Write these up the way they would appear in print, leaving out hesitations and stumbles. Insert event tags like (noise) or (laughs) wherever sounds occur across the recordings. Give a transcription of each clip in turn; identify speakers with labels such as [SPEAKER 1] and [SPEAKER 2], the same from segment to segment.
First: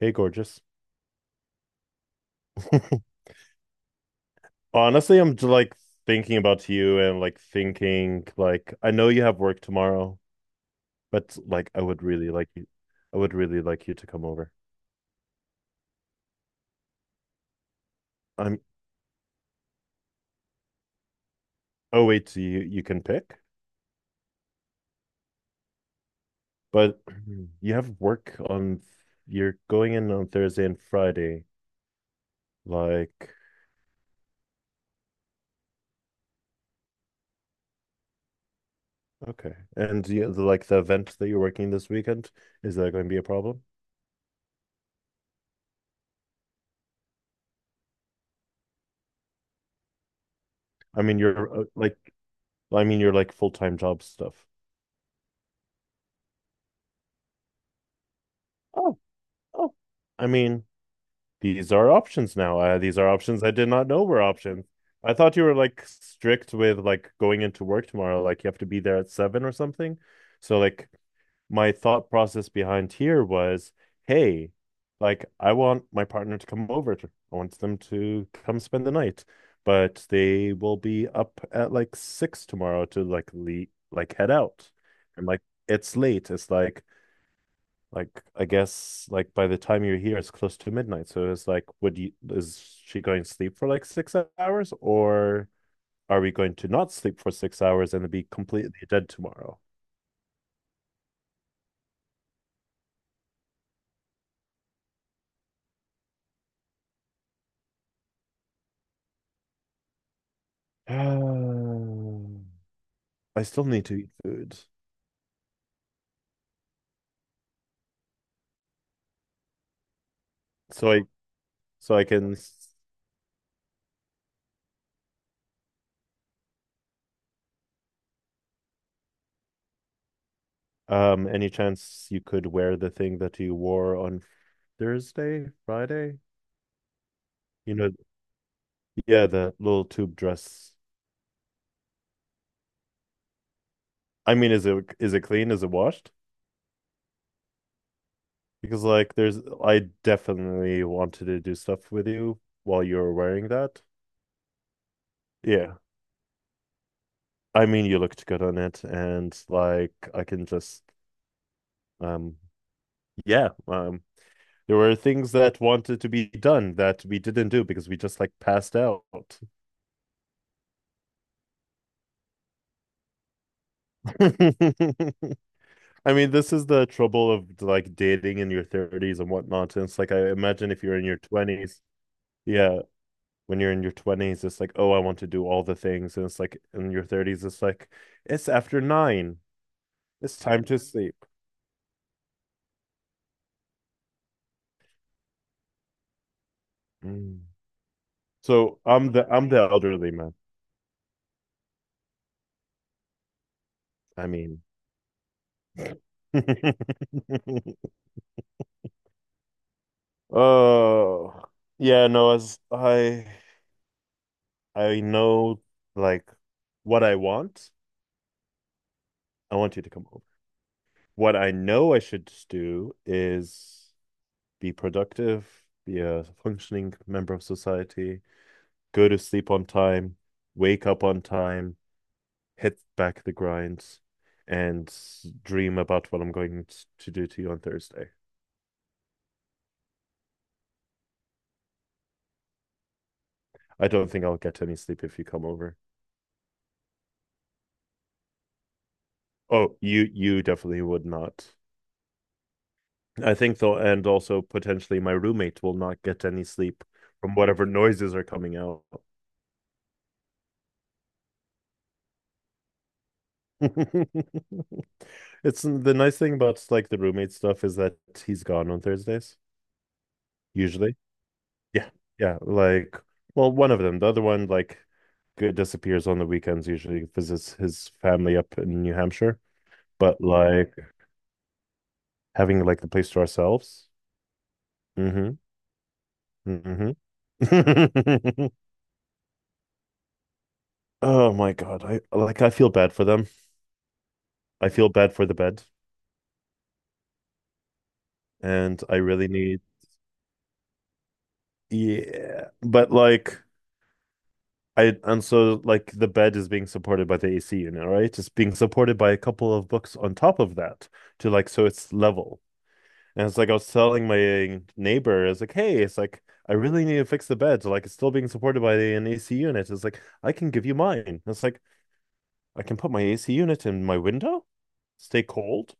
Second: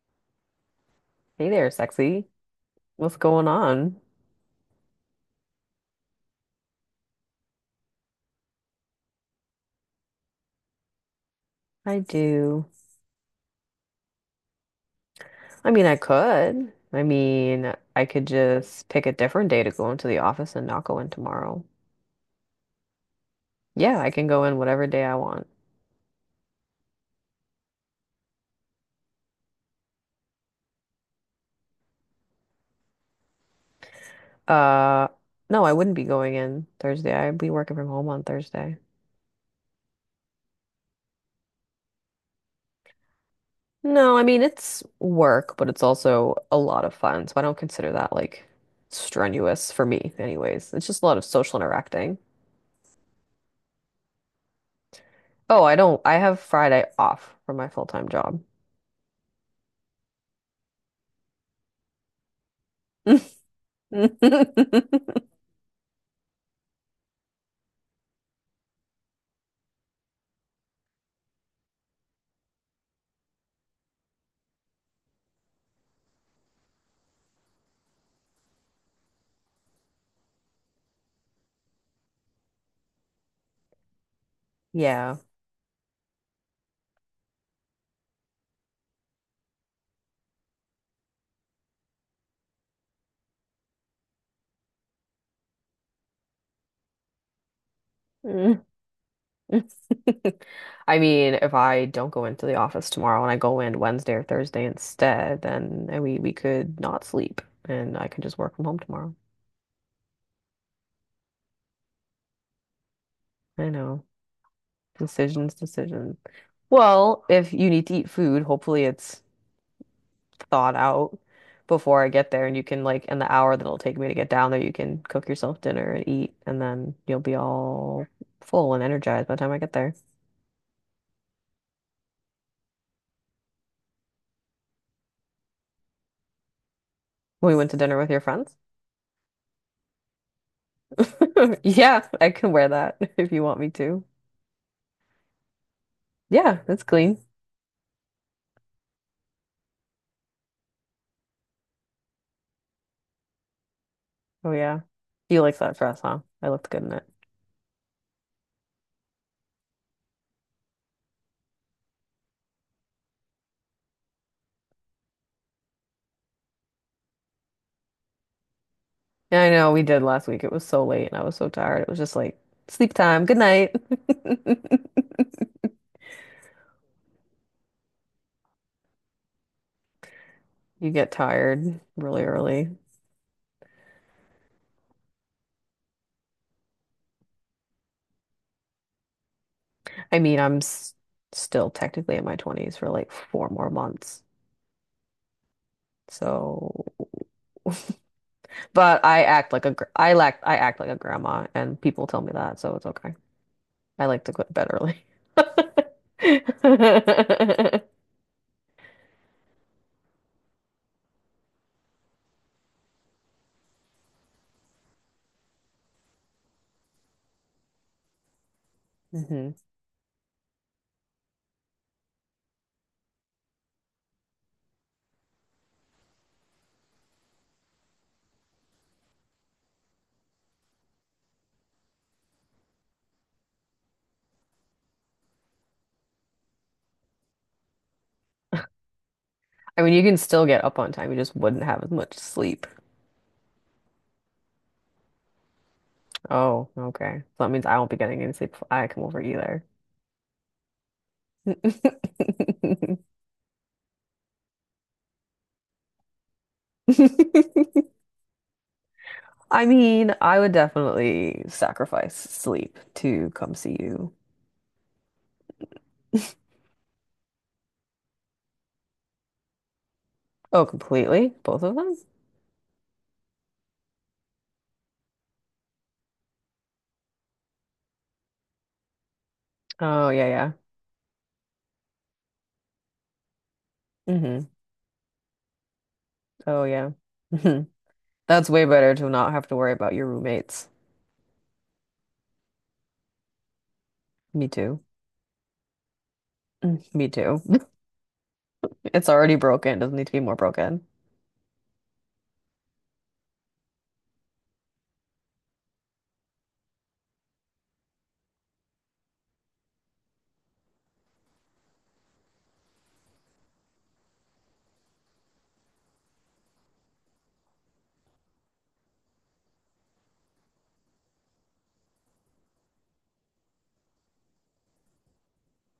[SPEAKER 1] Hey, gorgeous.
[SPEAKER 2] Hey there, sexy. What's
[SPEAKER 1] (laughs)
[SPEAKER 2] going on?
[SPEAKER 1] Honestly, I'm just like thinking about you and like thinking like I know you have work tomorrow, but like I
[SPEAKER 2] I
[SPEAKER 1] would really like
[SPEAKER 2] do.
[SPEAKER 1] you I would really like you to come over.
[SPEAKER 2] I mean, I could. I mean, I could
[SPEAKER 1] I'm
[SPEAKER 2] just pick a different day to go into the office and not go in tomorrow.
[SPEAKER 1] Oh wait, so you can pick,
[SPEAKER 2] Yeah, I can go in whatever day I want.
[SPEAKER 1] but (clears throat) you have work on you're going in on Thursday and Friday. Like
[SPEAKER 2] Uh, no, I wouldn't be going in Thursday. I'd be working from home on Thursday.
[SPEAKER 1] okay. And you, like the event that you're working this weekend, is that going to be a problem?
[SPEAKER 2] No, I mean, it's work, but it's also a lot of fun. So I don't consider that like strenuous for me, anyways. It's
[SPEAKER 1] I
[SPEAKER 2] just a lot
[SPEAKER 1] mean,
[SPEAKER 2] of social
[SPEAKER 1] you're uh, like
[SPEAKER 2] interacting.
[SPEAKER 1] I mean, you're like full-time job stuff.
[SPEAKER 2] Oh, I don't, I have Friday off from my full-time job.
[SPEAKER 1] Oh, oh. I mean, these are options now. These are options I did not know were options.
[SPEAKER 2] (laughs)
[SPEAKER 1] I thought you were like strict with like going into work tomorrow, like you have to be there at seven or something. So like my thought process behind here was, hey, like I want my partner to come over. I want them to come spend the night, but they will be up at like six tomorrow to like head out.
[SPEAKER 2] Yeah.
[SPEAKER 1] And like it's late. It's Like I guess like by the time you're here, it's close to midnight. So it's like, would you is she going to sleep for like 6 hours, or are we going to not sleep for 6 hours and be
[SPEAKER 2] Mm.
[SPEAKER 1] completely dead tomorrow?
[SPEAKER 2] (laughs) I mean, if I don't go into the office tomorrow and I go in Wednesday or Thursday instead, then we could not sleep and I could just work from home tomorrow.
[SPEAKER 1] Um, I still
[SPEAKER 2] I
[SPEAKER 1] need to
[SPEAKER 2] know.
[SPEAKER 1] eat food.
[SPEAKER 2] Decisions, decisions. Well, if you need to eat food, hopefully it's thawed
[SPEAKER 1] So I
[SPEAKER 2] out
[SPEAKER 1] so
[SPEAKER 2] before
[SPEAKER 1] I
[SPEAKER 2] I get
[SPEAKER 1] can
[SPEAKER 2] there and you can like in the hour that it'll take me to get down there, you can cook yourself dinner and eat and then you'll be all full and energized by the time I get there.
[SPEAKER 1] Any chance you could wear the thing that you wore on Thursday, Friday?
[SPEAKER 2] We went
[SPEAKER 1] You
[SPEAKER 2] to
[SPEAKER 1] know,
[SPEAKER 2] dinner with your friends.
[SPEAKER 1] yeah, the little tube dress.
[SPEAKER 2] (laughs) Yeah, I can wear that (laughs) if you want me to.
[SPEAKER 1] I mean, is it clean? Is it washed?
[SPEAKER 2] Yeah, that's clean.
[SPEAKER 1] Because like there's I definitely wanted to do stuff with you while you were wearing that.
[SPEAKER 2] Oh yeah. You like
[SPEAKER 1] Yeah.
[SPEAKER 2] that dress, huh? I looked good in it.
[SPEAKER 1] I mean you looked good on it and like I can just um yeah, there were things that wanted to be done that we didn't do because we just like passed out.
[SPEAKER 2] Yeah, I know we did last week. It was so late and I was so tired. It was just like sleep time. Good night. (laughs)
[SPEAKER 1] (laughs) I mean this is the trouble of like dating in your 30s and whatnot. And it's like I imagine if
[SPEAKER 2] You
[SPEAKER 1] you're in
[SPEAKER 2] get
[SPEAKER 1] your
[SPEAKER 2] tired
[SPEAKER 1] 20s,
[SPEAKER 2] really early.
[SPEAKER 1] yeah, when you're in your 20s, it's like, oh, I want to do all the things. And it's like in your 30s, it's like, it's after nine.
[SPEAKER 2] I
[SPEAKER 1] It's
[SPEAKER 2] mean, I'm
[SPEAKER 1] time to
[SPEAKER 2] s
[SPEAKER 1] sleep.
[SPEAKER 2] still technically in my 20s for like four more months. So,
[SPEAKER 1] Mm. So
[SPEAKER 2] but
[SPEAKER 1] I'm the elderly man.
[SPEAKER 2] I act like a grandma and people tell me that, so it's okay. I like
[SPEAKER 1] I
[SPEAKER 2] to go to
[SPEAKER 1] mean,
[SPEAKER 2] bed early. (laughs)
[SPEAKER 1] (laughs) oh yeah, no, as I know like what I want.
[SPEAKER 2] Hmm.
[SPEAKER 1] I want you to come over. What I know I should do is be productive, be a functioning member of society, go to sleep on time, wake up on time, hit back the grinds, and dream about what I'm going to do to you on Thursday.
[SPEAKER 2] I mean, you can still get up on time. You just wouldn't have as much sleep.
[SPEAKER 1] I don't think I'll get any sleep if you come over.
[SPEAKER 2] Oh, okay. So that means I won't be getting any sleep if I come over either.
[SPEAKER 1] Oh, you definitely would not.
[SPEAKER 2] (laughs)
[SPEAKER 1] I think though, and also potentially my roommate will not get any sleep from whatever noises are coming out.
[SPEAKER 2] I mean, I would definitely sacrifice sleep to come see you.
[SPEAKER 1] (laughs) It's the nice thing about like the roommate stuff is that he's gone on Thursdays,
[SPEAKER 2] Oh,
[SPEAKER 1] usually.
[SPEAKER 2] completely? Both of
[SPEAKER 1] Yeah,
[SPEAKER 2] them?
[SPEAKER 1] yeah. Like, well, one of them. The other one, like, disappears on the weekends. Usually visits his family up in New Hampshire.
[SPEAKER 2] Oh,
[SPEAKER 1] But
[SPEAKER 2] yeah,
[SPEAKER 1] like having like the place to ourselves.
[SPEAKER 2] yeah. Hmm.
[SPEAKER 1] Mm-hmm.
[SPEAKER 2] Oh, yeah.
[SPEAKER 1] Mm-hmm.
[SPEAKER 2] Hmm. That's
[SPEAKER 1] (laughs)
[SPEAKER 2] way better to not have to worry about your roommates.
[SPEAKER 1] Oh my God. I feel bad for them.
[SPEAKER 2] Me
[SPEAKER 1] I
[SPEAKER 2] too.
[SPEAKER 1] feel bad for the bed.
[SPEAKER 2] Mm, me too. (laughs)
[SPEAKER 1] And I
[SPEAKER 2] It's
[SPEAKER 1] really
[SPEAKER 2] already
[SPEAKER 1] need
[SPEAKER 2] broken. Doesn't need to be more broken.
[SPEAKER 1] Yeah. But like I and so like the bed is being supported by the AC unit, right? It's being supported by a couple of books on top of that to so it's level. And it's like I was telling my neighbor, it's like, hey, it's like I really need to fix the bed. So like it's still being supported by an AC unit. It's like I can give you mine. And it's like I can put my AC unit in my window, stay cold.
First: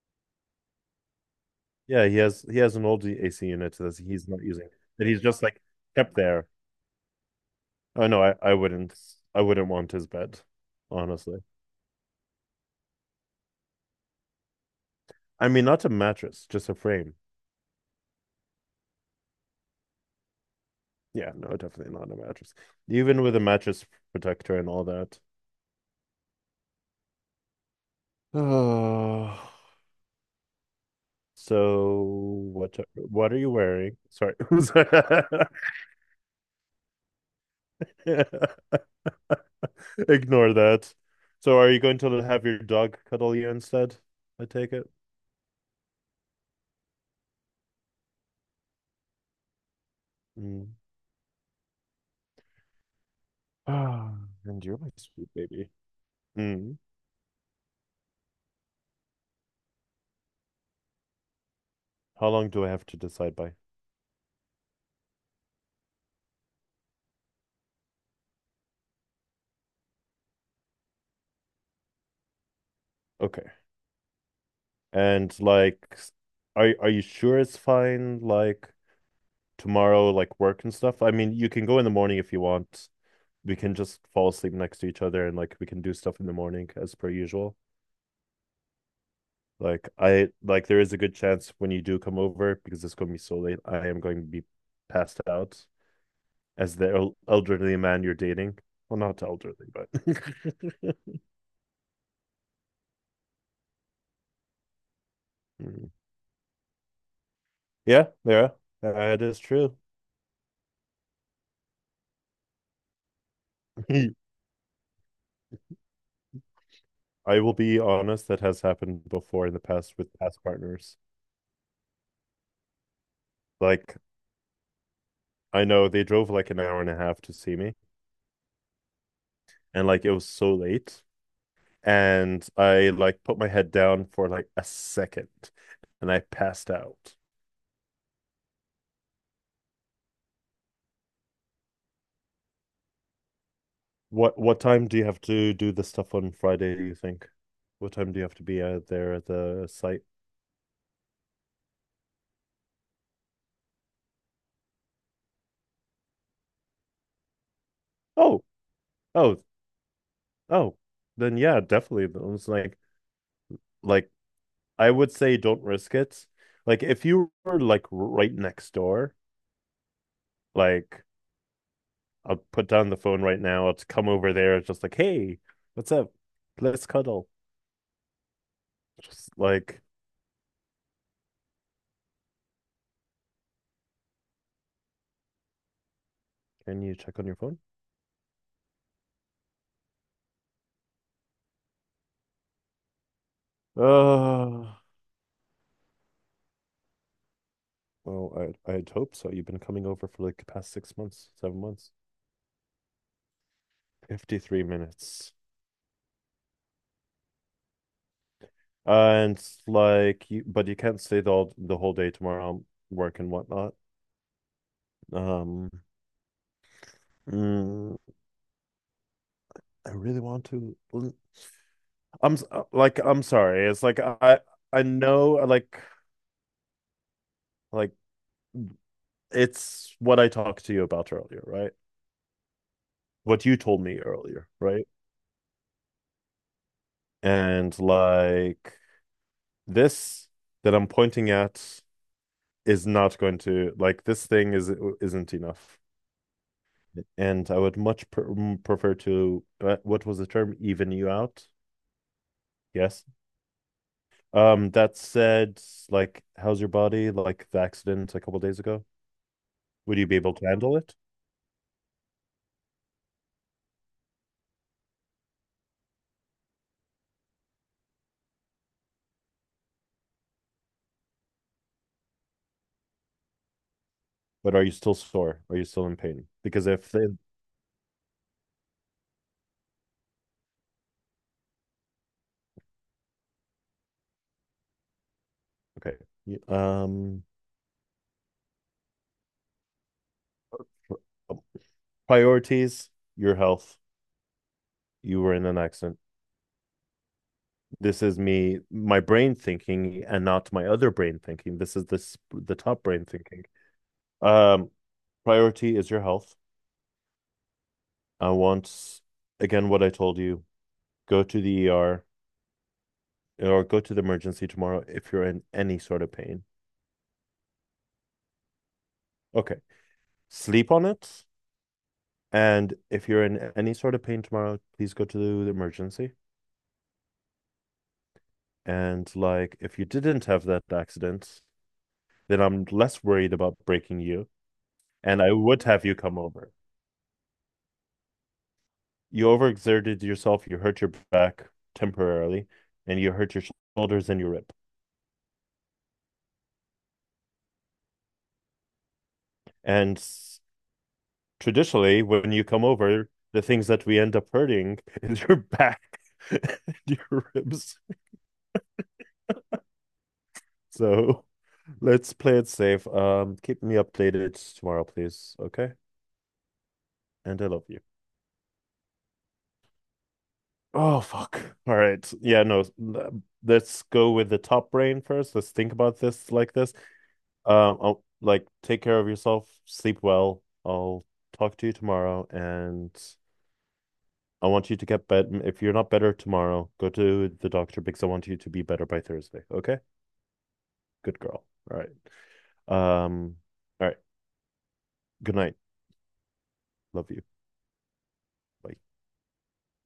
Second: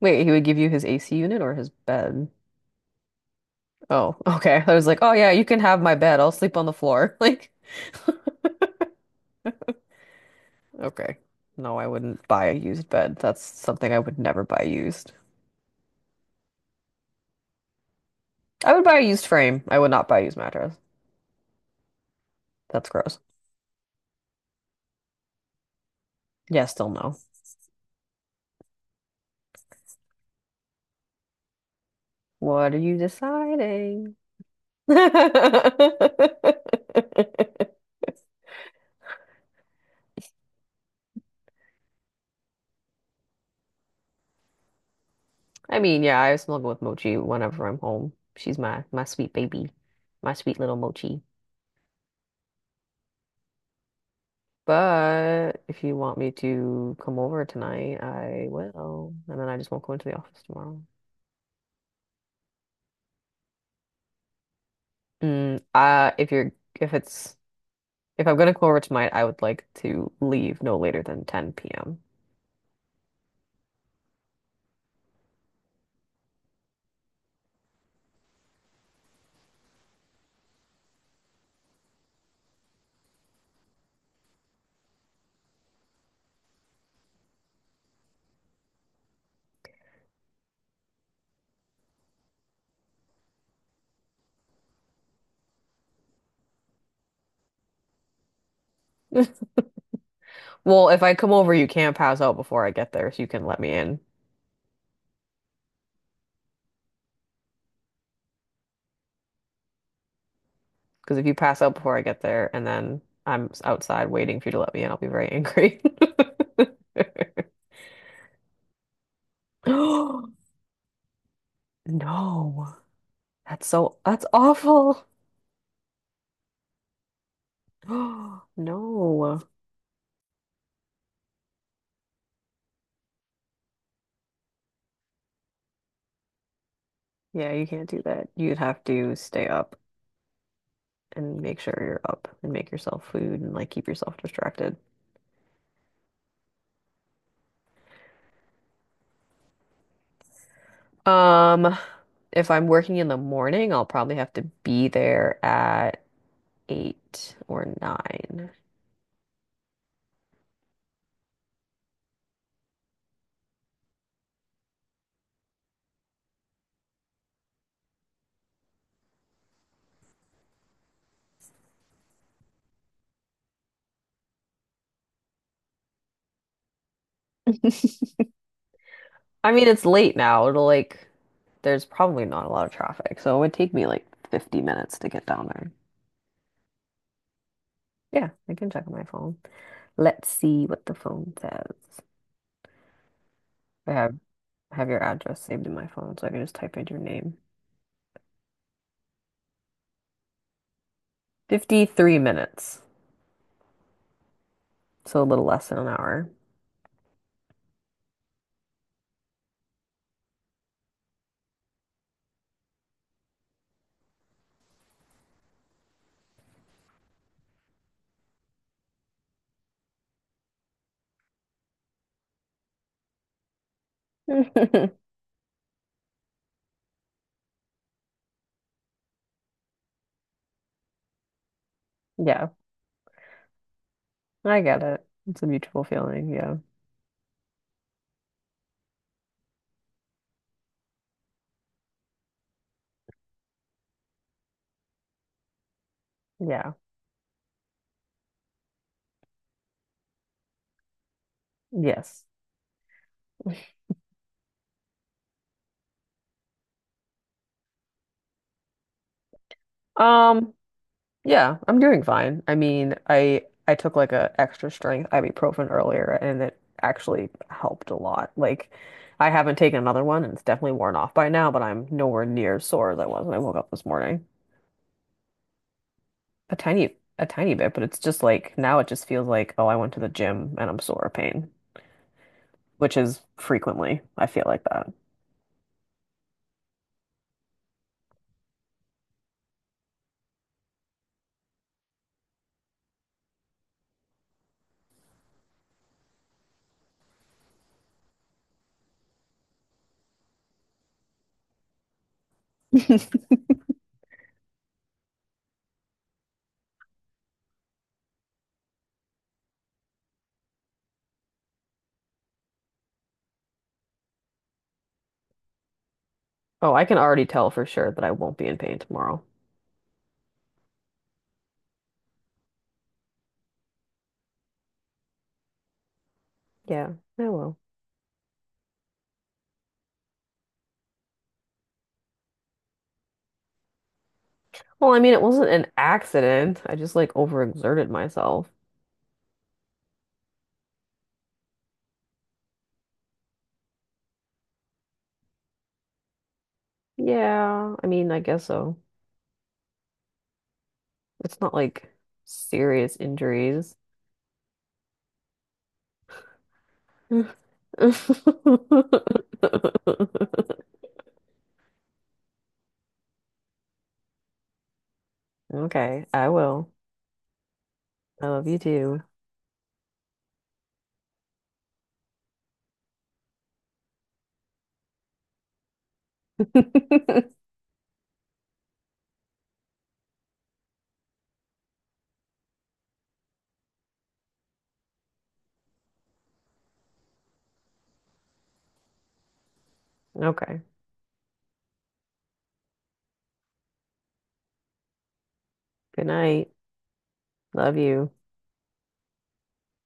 [SPEAKER 2] Wait, he would give you his AC unit or his
[SPEAKER 1] Yeah, he
[SPEAKER 2] bed?
[SPEAKER 1] has he has an old AC unit that
[SPEAKER 2] Oh, (laughs)
[SPEAKER 1] he's not
[SPEAKER 2] okay.
[SPEAKER 1] using
[SPEAKER 2] I was like,
[SPEAKER 1] that
[SPEAKER 2] oh
[SPEAKER 1] he's
[SPEAKER 2] yeah,
[SPEAKER 1] just
[SPEAKER 2] you can
[SPEAKER 1] like
[SPEAKER 2] have my
[SPEAKER 1] kept
[SPEAKER 2] bed. I'll
[SPEAKER 1] there.
[SPEAKER 2] sleep on the floor. (laughs) Like,
[SPEAKER 1] Oh no, I wouldn't want his bed,
[SPEAKER 2] okay.
[SPEAKER 1] honestly.
[SPEAKER 2] No, I wouldn't buy a used bed. That's something I would never buy used.
[SPEAKER 1] I mean, not a mattress, just a frame.
[SPEAKER 2] I would buy a used frame. I would not buy a used mattress.
[SPEAKER 1] Yeah, no, definitely not a mattress.
[SPEAKER 2] That's gross.
[SPEAKER 1] Even with a mattress protector and all that.
[SPEAKER 2] Yeah, still no.
[SPEAKER 1] (sighs) Oh. So
[SPEAKER 2] What are you
[SPEAKER 1] what are you wearing?
[SPEAKER 2] deciding?
[SPEAKER 1] Sorry. (laughs)
[SPEAKER 2] (laughs) I
[SPEAKER 1] Ignore that. So are you going to have your dog cuddle you instead? I take it.
[SPEAKER 2] mean, yeah, I snuggle with Mochi whenever I'm home. She's my sweet baby, my sweet little
[SPEAKER 1] Mm.
[SPEAKER 2] Mochi.
[SPEAKER 1] Ah, and you're my sweet
[SPEAKER 2] But
[SPEAKER 1] baby.
[SPEAKER 2] if you want me
[SPEAKER 1] Mm.
[SPEAKER 2] to come over tonight, I will, and then I just won't go into the office tomorrow.
[SPEAKER 1] How long do I have to decide by?
[SPEAKER 2] If you're if it's If I'm gonna come over tonight, I would like to leave no later than 10 p.m.
[SPEAKER 1] Okay. And like, are you sure it's fine? Like tomorrow, like work and stuff? I mean, you can go in the morning if you want. We can just fall asleep next to each other and like we can do stuff in the morning as per usual. Like there is a good chance when you do come over because it's going to be so late. I am going to be passed out as the elderly man you're dating. Well, not elderly, but (laughs)
[SPEAKER 2] Well, if I come over, you can't pass out before I get there, so you can let me in.
[SPEAKER 1] yeah, that is true.
[SPEAKER 2] Because if you pass out before I get there and then outside
[SPEAKER 1] (laughs)
[SPEAKER 2] waiting for you to let me in, I'll be very angry. (laughs)
[SPEAKER 1] I will be honest, that has happened before in the past with past
[SPEAKER 2] (gasps)
[SPEAKER 1] partners.
[SPEAKER 2] No,
[SPEAKER 1] Like
[SPEAKER 2] that's awful.
[SPEAKER 1] I know they drove like an hour and a half to see me,
[SPEAKER 2] (gasps) No.
[SPEAKER 1] and like it was so late, and I like put my head down for like a second, and I passed out.
[SPEAKER 2] Yeah, you can't do that. You'd have to stay up and make sure you're up and make yourself food and like keep yourself
[SPEAKER 1] What
[SPEAKER 2] distracted.
[SPEAKER 1] time do you have to do this stuff on Friday, do you think? What time do you have to be out there at the site?
[SPEAKER 2] Um, if I'm working in the morning, I'll probably have to be there at eight or
[SPEAKER 1] Oh,
[SPEAKER 2] nine.
[SPEAKER 1] oh, oh. Then yeah, definitely. It was like I would say don't risk it. Like if you were like right next door, like I'll put down the phone right now. I'll come over there. It's just like, hey, what's up? Let's cuddle. Just
[SPEAKER 2] I mean,
[SPEAKER 1] like,
[SPEAKER 2] it's late now. It'll like, there's probably not a lot of traffic, so it would take me like 50 minutes to get down there.
[SPEAKER 1] can you check on your phone?
[SPEAKER 2] Yeah, I can check on my phone. Let's see what the phone says. I
[SPEAKER 1] Uh,
[SPEAKER 2] have your address saved in my phone, so I can just type in your name.
[SPEAKER 1] well, I I'd hope so. You've been coming over for like the past 6 months, 7 months.
[SPEAKER 2] 53 minutes,
[SPEAKER 1] 53
[SPEAKER 2] so a
[SPEAKER 1] minutes.
[SPEAKER 2] little less than an hour.
[SPEAKER 1] And like you can't stay the whole day tomorrow I'm working whatnot. Um mm, I really want to I'm sorry. It's like I
[SPEAKER 2] (laughs)
[SPEAKER 1] know like like it's what I talked to you about earlier, right?
[SPEAKER 2] Yeah,
[SPEAKER 1] What you told me earlier,
[SPEAKER 2] I get
[SPEAKER 1] right?
[SPEAKER 2] it. It's a mutual feeling. Yeah.
[SPEAKER 1] And like this that I'm pointing at is not going to like this thing is isn't enough.
[SPEAKER 2] Yeah.
[SPEAKER 1] And I would prefer to what was the term? Even you out.
[SPEAKER 2] Yes.
[SPEAKER 1] Yes. That said, like, how's your body? Like the accident a couple days ago. Would you be able to
[SPEAKER 2] Um,
[SPEAKER 1] handle it?
[SPEAKER 2] yeah, I'm doing fine. I mean, I took like a extra strength ibuprofen earlier and it actually helped a lot. Like I haven't taken another one and it's definitely worn off by now, but I'm nowhere near as sore as I was when I woke up this morning.
[SPEAKER 1] But are you still sore? Are you still in pain?
[SPEAKER 2] A
[SPEAKER 1] Because if
[SPEAKER 2] tiny
[SPEAKER 1] they,
[SPEAKER 2] a tiny bit, but it's just like now it just feels like, oh, I went to the gym and I'm sore of pain, which is frequently I feel like that.
[SPEAKER 1] okay, um, priorities, your health. You were in an accident. This is me, my brain thinking, and not my other brain thinking. This is this the top brain
[SPEAKER 2] (laughs)
[SPEAKER 1] thinking. Um, Priority is your health. I want, Again, what I told you, go to the ER or go to the emergency tomorrow if you're in any sort of pain.
[SPEAKER 2] Oh, I can already tell for sure that I won't be in pain tomorrow.
[SPEAKER 1] Okay. Sleep on it. And if you're in any sort of pain tomorrow, please go to the emergency.
[SPEAKER 2] Yeah, I will.
[SPEAKER 1] And like, if you didn't have that accident, then I'm less worried about breaking you.
[SPEAKER 2] Well, I mean,
[SPEAKER 1] And
[SPEAKER 2] it
[SPEAKER 1] I
[SPEAKER 2] wasn't
[SPEAKER 1] would
[SPEAKER 2] an
[SPEAKER 1] have you come over.
[SPEAKER 2] accident. I just like overexerted myself.
[SPEAKER 1] You overexerted yourself, you hurt your back temporarily, and you hurt your shoulders and your rib.
[SPEAKER 2] Yeah, I mean, I guess so.
[SPEAKER 1] And
[SPEAKER 2] It's not like
[SPEAKER 1] traditionally when you come
[SPEAKER 2] serious
[SPEAKER 1] over, the things
[SPEAKER 2] injuries.
[SPEAKER 1] that we end up hurting (laughs) is your back (laughs) and your
[SPEAKER 2] (laughs)
[SPEAKER 1] ribs. So let's play it safe. Keep me updated tomorrow, please. Okay?
[SPEAKER 2] Okay, I will.
[SPEAKER 1] And I love you.
[SPEAKER 2] I love you too. (laughs)
[SPEAKER 1] Oh fuck. All right. Yeah, no. Let's go with the top brain first. Let's think about this like this. I'll, like take care of yourself, sleep well. I'll talk to you tomorrow and I want you to get better. If you're not better tomorrow, go to the doctor because I want you to be better by Thursday. Okay?
[SPEAKER 2] Okay,
[SPEAKER 1] Good girl. All right. Um, all right. Good night.
[SPEAKER 2] good night.
[SPEAKER 1] Love you.
[SPEAKER 2] Love you.
[SPEAKER 1] Bye.